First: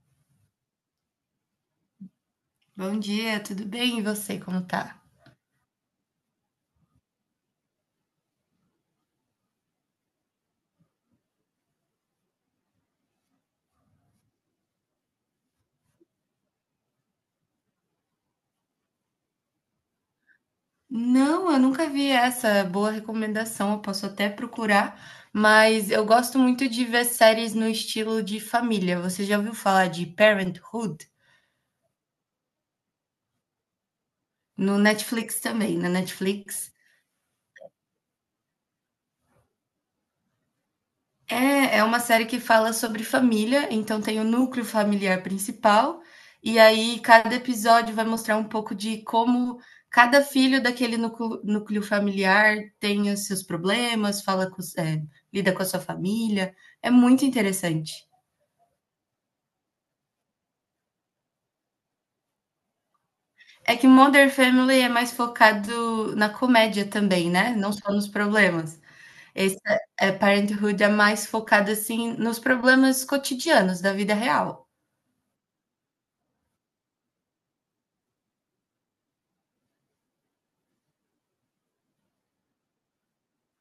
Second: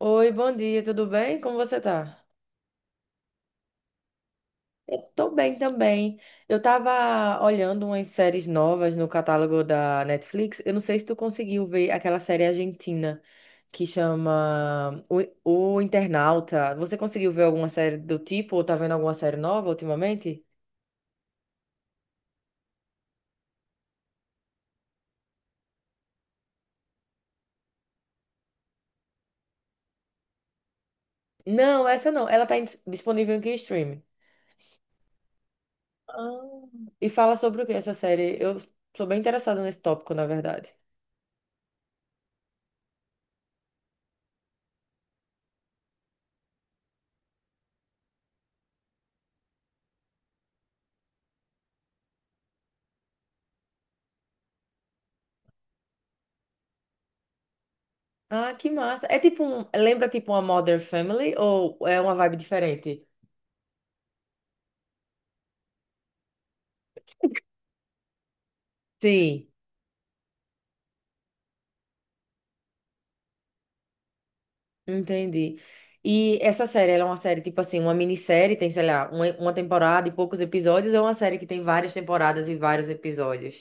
Oi, bom dia, tudo bem? Como você tá? Bom dia, tudo bem? E você, como tá? Eu tô bem também. Eu tava olhando umas séries novas no catálogo da Netflix. Eu não sei se tu conseguiu ver aquela série argentina que chama O Internauta. Você conseguiu ver alguma série do tipo ou tá vendo alguma série nova ultimamente? Não, eu nunca vi essa boa recomendação. Eu posso até procurar, mas eu gosto muito de ver séries no estilo de família. Você já ouviu falar de Parenthood? Não, essa não. Ela tá disponível em que streaming? No Netflix também, na Ah. Netflix. E fala sobre o que essa série? Eu sou bem interessada nesse tópico, na verdade. É uma série que fala sobre família, então tem o núcleo familiar principal, e aí cada episódio vai mostrar um pouco de como cada filho daquele núcleo familiar tem os seus problemas, fala com, os- é, lida com a sua família. É muito interessante. Ah, que massa. É tipo um. Lembra tipo uma Modern Family ou é uma vibe diferente? É que Modern Family é mais focado na comédia também, né? Não só nos problemas. Sim, Esse Parenthood é mais focado assim nos problemas cotidianos da vida real. entendi. E essa série, ela é uma série tipo assim, uma minissérie, tem, sei lá, uma temporada e poucos episódios, ou é uma série que tem várias temporadas e vários episódios?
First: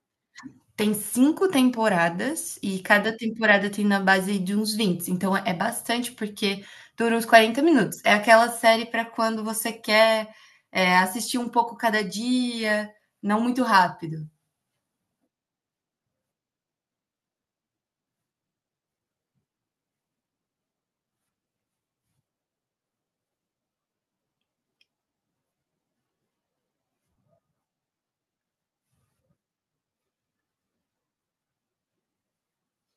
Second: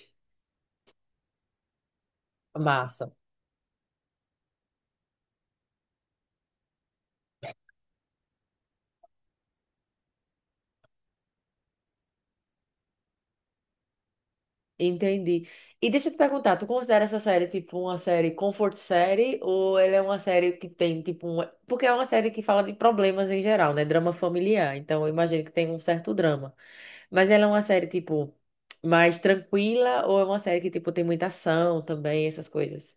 Tem 5 temporadas e Massa. cada temporada tem na base de uns 20, então é bastante, porque dura uns 40 minutos. É aquela série para quando você quer, assistir um pouco cada dia, não muito rápido. Entendi. E deixa eu te perguntar, tu considera essa série tipo uma série comfort série ou ela é uma série que tem tipo um. Porque é uma série que fala de problemas em geral, né? Drama familiar, então eu imagino que tem um certo drama. Mas ela é uma série tipo mais tranquila ou é uma série que tipo tem muita ação também, essas coisas?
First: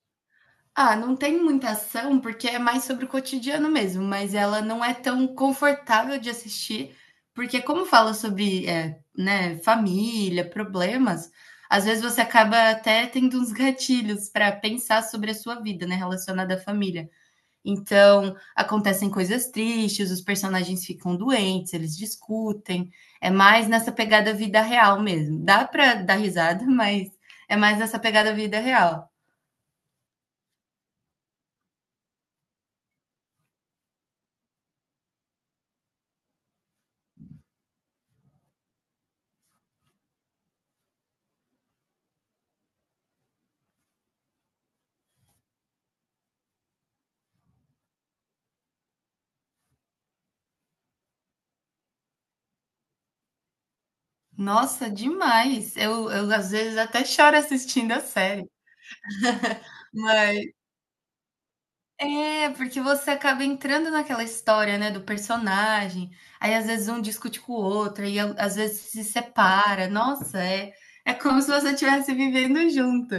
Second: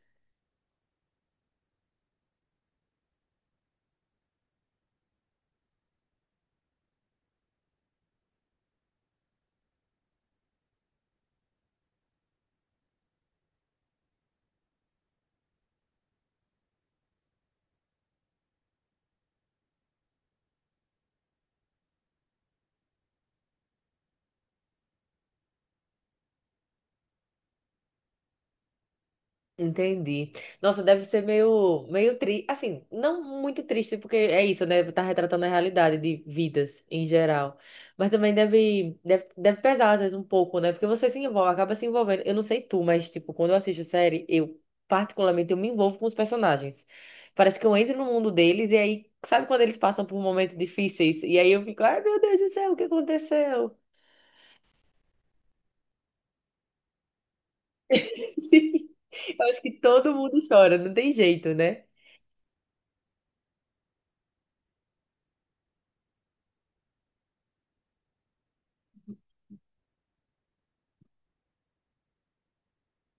Ah, não tem muita ação, porque é mais sobre o cotidiano mesmo, mas ela não é tão confortável de assistir, porque como fala sobre, né, família, problemas, às vezes você acaba até tendo uns gatilhos para pensar sobre a sua vida, né, relacionada à família. Então, acontecem coisas tristes, os personagens ficam doentes, eles discutem. É mais nessa pegada vida real mesmo. Dá para dar risada, mas é mais nessa pegada vida real. Entendi. Nossa, deve ser meio, meio triste. Assim, não muito triste, porque é isso, né? Tá retratando a realidade de vidas em geral. Mas também deve pesar, às vezes, um pouco, né? Porque você se envolve, acaba se envolvendo. Eu não sei tu, mas, tipo, quando eu assisto série, eu, particularmente, eu me envolvo com os personagens. Parece que eu entro no mundo deles e aí, sabe quando eles passam por momentos difíceis? E aí eu fico, ai, meu Deus do céu, o que aconteceu? Nossa, demais. Eu às vezes até choro assistindo a série, Eu acho que todo mas mundo chora, não tem jeito, né? Porque você acaba entrando naquela história, né, do personagem, aí às vezes um discute com o outro, aí a às vezes se separa. Nossa, é como se você estivesse vivendo junto.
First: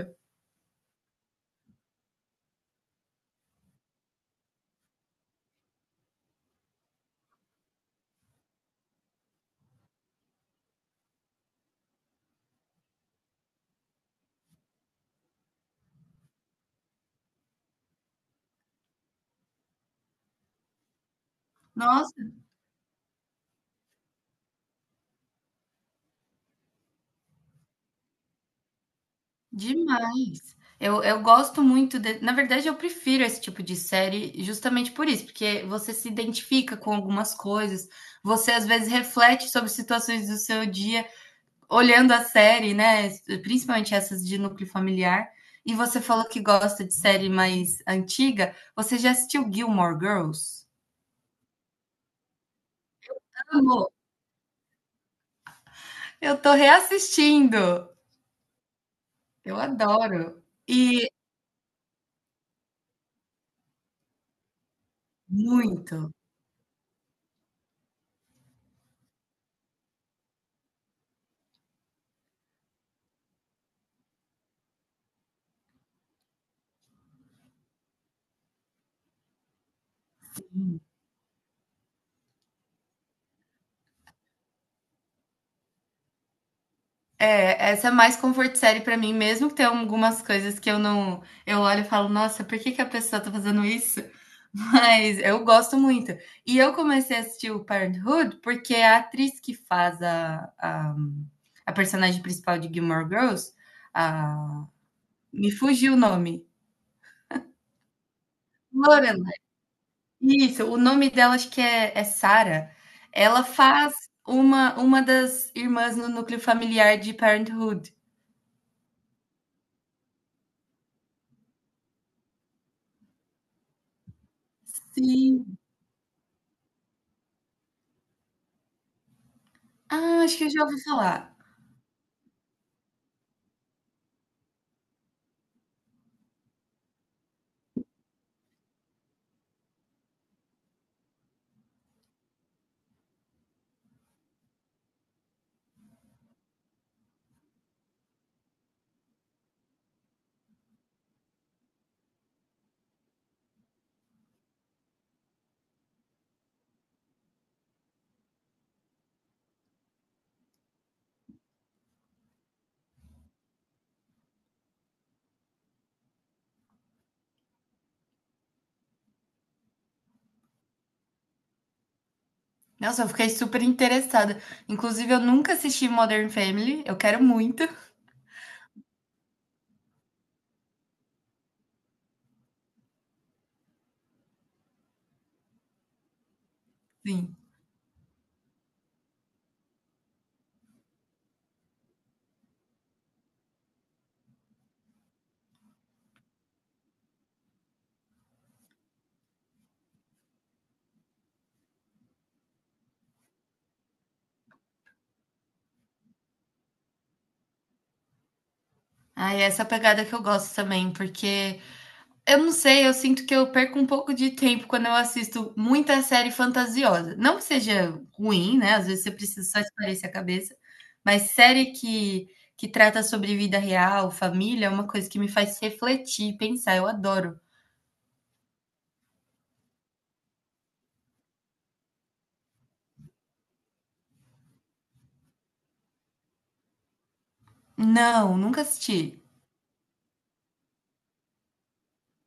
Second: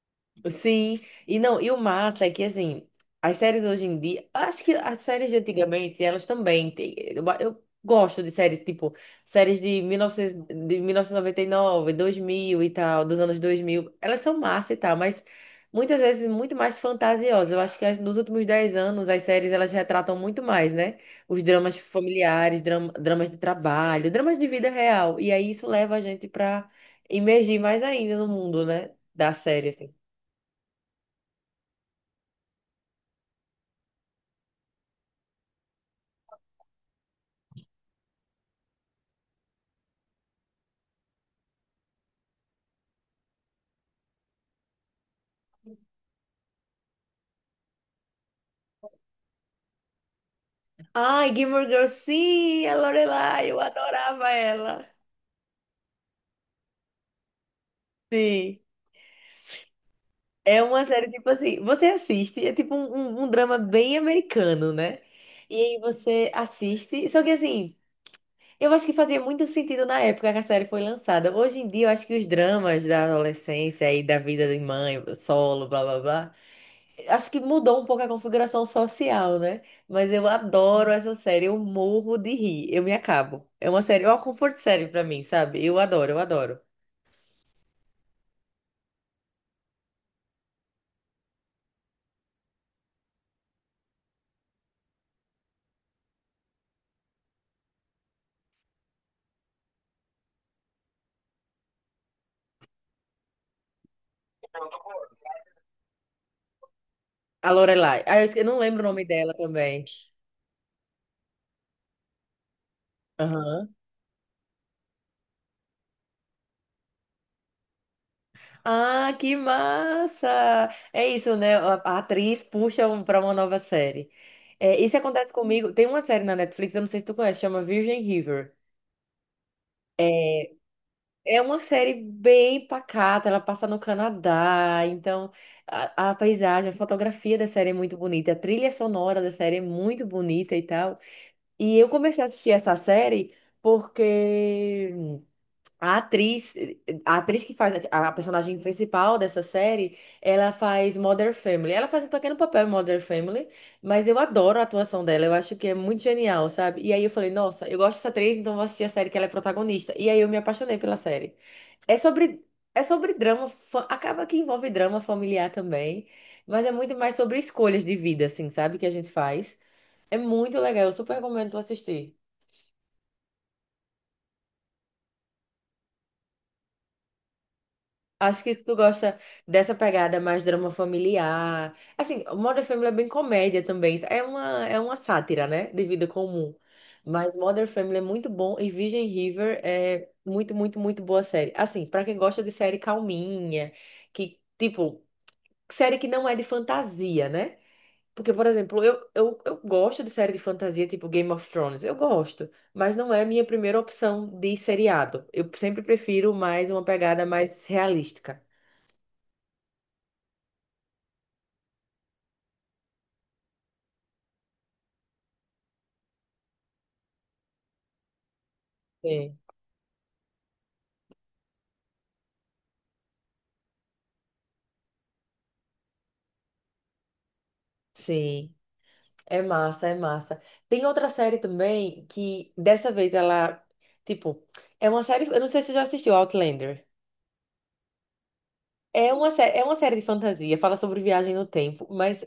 Sim, e não, e o massa é que assim, as séries hoje em dia, acho que as séries de antigamente, elas também têm. Eu gosto de séries tipo séries de 1900 de mil novecentos e noventa e nove 2000 e tal, dos anos 2000. Elas são massa e tal, mas muitas vezes muito mais fantasiosas. Eu acho que nos últimos 10 anos as séries elas retratam muito mais, né? Os dramas Nossa, familiares, dramas de trabalho, dramas de vida real. E aí isso leva a gente pra imergir mais ainda no mundo, né? Da série, assim. demais. Eu gosto muito de na verdade eu prefiro esse tipo de série justamente por isso, porque você se identifica com algumas coisas, você às vezes reflete sobre situações do seu dia, olhando a série, né? Principalmente essas de núcleo familiar. E você falou que gosta de série mais antiga. Você já assistiu Gilmore Girls? Ai, Gilmore Girls, sim, a Lorelai, eu Amo. adorava ela. Eu tô reassistindo. Sim. Eu adoro. É uma série, E tipo assim, você assiste, é tipo um drama bem americano, né? E aí muito. você assiste, só que assim, eu acho que fazia muito sentido na época que a série foi lançada. Hoje em dia, eu acho que os dramas da adolescência e da vida de mãe, solo, blá blá blá. Acho que mudou um pouco a configuração social, né? Mas eu adoro essa série, eu morro de rir, eu me acabo. É uma série, é uma comfort série pra mim, sabe? Eu adoro, eu adoro. É, essa é mais comfort série pra mim, mesmo que tenha algumas coisas que eu não. Eu olho e falo, nossa, por que que a pessoa tá fazendo isso? Mas eu gosto muito. E eu comecei a assistir o Parenthood porque a atriz que faz a personagem principal de Gilmore Girls, a- me fugiu o nome. A Lorelai. Ah, eu não lembro o nome dela Lorelai. também. Isso, o nome dela acho que é Sarah. Ela Aham. faz uma das irmãs no núcleo familiar de Parenthood. Ah, que massa! É isso, né? A atriz puxa pra uma nova série. É, isso acontece Sim. comigo. Tem uma série na Netflix, eu não sei se tu conhece, chama Virgin River. Ah, acho que eu É, já ouvi falar. É uma série bem pacata, ela passa no Canadá, então a paisagem, a fotografia da série é muito bonita, a trilha sonora da série é muito bonita e tal. E eu comecei a assistir essa série porque a atriz, a atriz que faz a personagem principal dessa série, ela faz Modern Family. Ela faz um pequeno papel em Modern Family, mas eu adoro a atuação dela, eu acho que é muito genial, sabe? E aí eu falei, nossa, eu gosto dessa atriz, então eu vou assistir a série que ela é protagonista. E aí eu me apaixonei pela série. É sobre, é sobre drama, acaba que envolve drama familiar também, mas é muito mais sobre escolhas de vida, assim, sabe? Que a gente faz. É muito legal, eu super recomendo tu assistir. Nossa, eu fiquei super interessada. Inclusive, eu nunca assisti Modern Family, eu quero muito. Acho que tu gosta dessa pegada mais drama familiar. Assim, Modern Family é bem comédia também. É uma sátira, né? De vida comum. Mas Sim. Modern Family é muito bom e Virgin River é muito, muito, muito boa série. Assim, pra quem gosta de série calminha, que, tipo, série que não é de fantasia, né? Porque, por exemplo, eu gosto de série de fantasia tipo Game of Thrones, eu gosto, mas não é minha primeira opção de seriado. Eu sempre prefiro mais uma pegada mais realística. Ah, é essa pegada que eu gosto também, porque eu não sei, eu sinto que eu perco um pouco de tempo quando eu assisto muita série fantasiosa. Não que seja ruim, né? Às vezes você Sim. precisa só espairecer a cabeça, mas série que trata sobre vida real, família, é uma coisa que me faz refletir, pensar. Eu adoro. Sim, é massa, é massa. Tem outra série também que dessa vez ela, tipo, é uma série, eu não sei se você já assistiu Outlander. Não, nunca É assisti. uma, sé- é uma série de fantasia, fala sobre viagem no tempo, mas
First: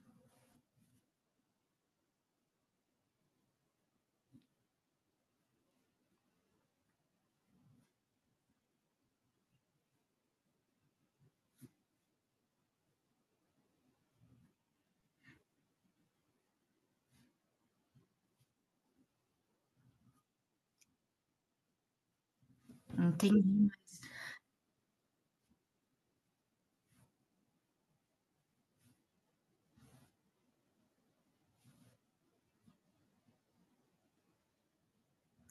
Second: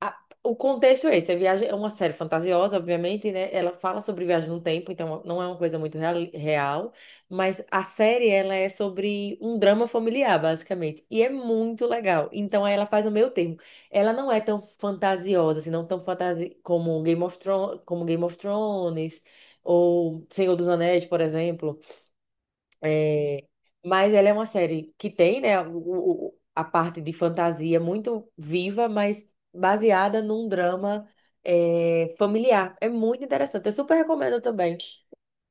a- o contexto é esse, a viagem é uma série fantasiosa, obviamente, né? Ela fala sobre viagem no tempo, então não é uma coisa muito real, real, mas a série ela é sobre um drama familiar, basicamente, e é muito legal. Então aí ela faz o meio termo. Ela não é tão fantasiosa, assim, não tão fantasi como Game of Thrones ou Senhor dos Anéis, por exemplo. É, Entendi. mas ela é uma série que tem, né, a parte de fantasia muito viva, mas baseada num drama, é, familiar. É muito interessante. Eu super recomendo também.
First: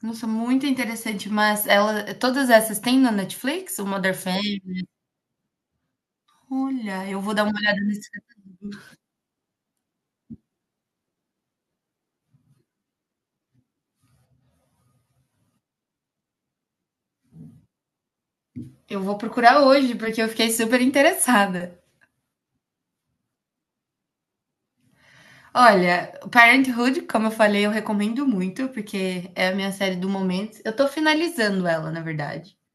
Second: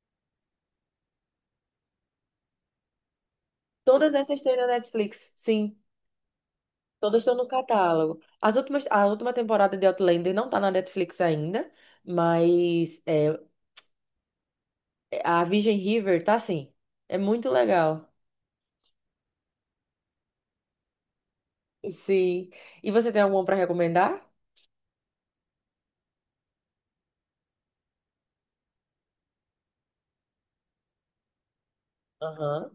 Nossa, muito interessante, mas ela todas essas tem na Netflix? O Todas Mother essas têm na Family? Netflix, sim. Olha, eu Todas estão vou dar no uma olhada nesse. catálogo. As últimas, a última temporada de Outlander não tá na Netflix ainda, mas é, a Virgin River tá sim. É muito legal. Eu vou procurar hoje, porque eu fiquei super interessada. Sim. E você tem alguma para recomendar? Olha, Parenthood, como eu falei, eu recomendo muito, porque é a minha série do momento. Eu tô finalizando ela, na verdade. Aham.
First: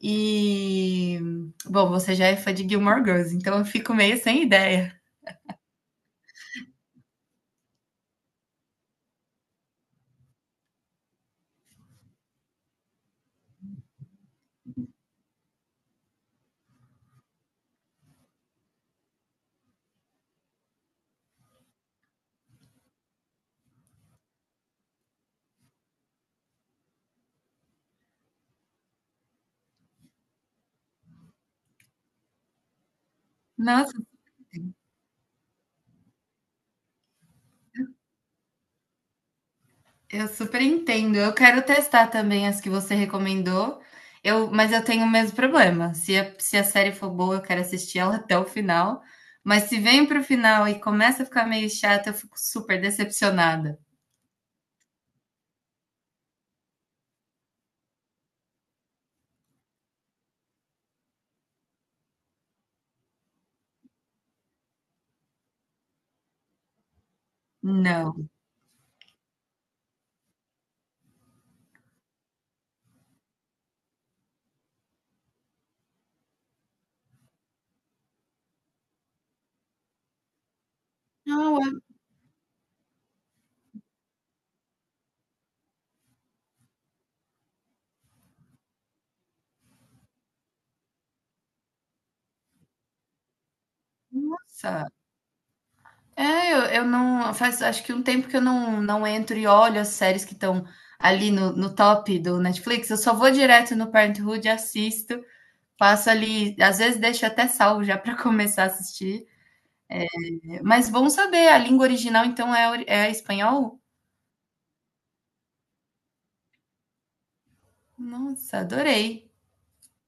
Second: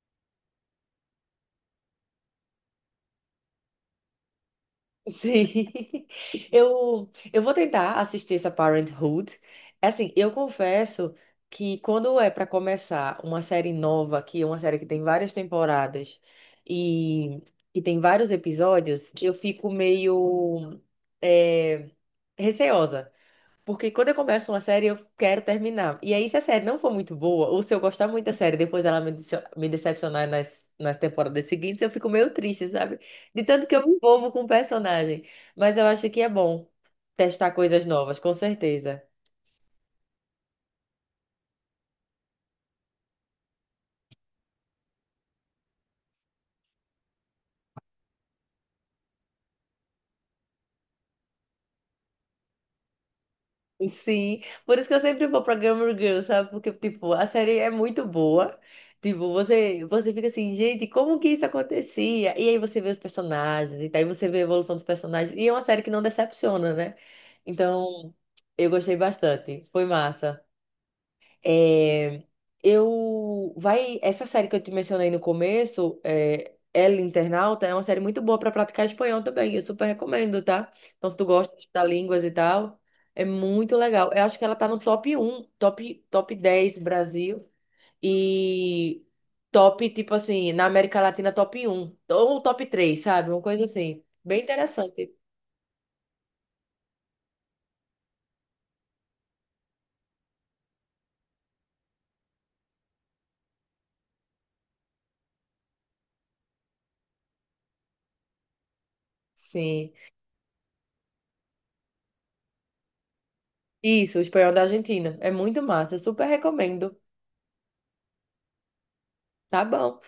E, bom, você já é fã de Gilmore Girls, então eu fico meio sem ideia. Sim. Eu vou tentar assistir essa Parenthood. É. Assim, eu confesso que quando é para começar uma série nova, que é uma série que tem várias temporadas e que tem vários episódios, eu fico meio eh, receosa. Porque quando eu começo uma série, eu quero terminar. E aí, se a série não for muito boa, ou se eu gostar muito da série, depois ela me decepcionar nas temporadas seguintes, eu fico meio triste, sabe? De tanto que eu me Nossa, envolvo com o personagem. Mas eu acho que é bom testar coisas novas, com certeza. eu super entendo. Eu quero testar também as que você recomendou. Mas eu tenho o mesmo problema. Se a série for boa, eu quero assistir ela até o final. Mas se vem para o final e começa a ficar meio chata, eu fico super decepcionada. Sim, por isso que eu sempre vou pra Gilmore Girls, sabe? Porque, tipo, a série é muito boa. Tipo, você fica assim, gente, como que isso acontecia? E aí você vê os personagens, e daí você vê a evolução dos personagens. E é uma série que não decepciona, né? Então, Não. eu gostei bastante. Foi massa. É, eu vai essa série que eu te mencionei no começo, é, El Internauta, é uma série muito boa para praticar espanhol também. Eu super recomendo, tá? Então, se tu gosta Não, de estudar línguas e tal, é muito legal. Eu acho que ela tá no top 10 Brasil e top, tipo assim, na América Latina, top 1 ou top 3, sabe? Uma coisa assim, bem nossa. interessante. É, eu não. Faz acho que um tempo que eu não entro e olho as séries que estão ali no top do Netflix. Eu só vou direto no Parenthood, assisto, passo ali. Às vezes deixo até salvo já para começar a assistir. Sim. Mas bom saber, a língua original então é espanhol? Isso, o espanhol da Argentina. É muito massa, eu super recomendo. Nossa, adorei. Tá bom.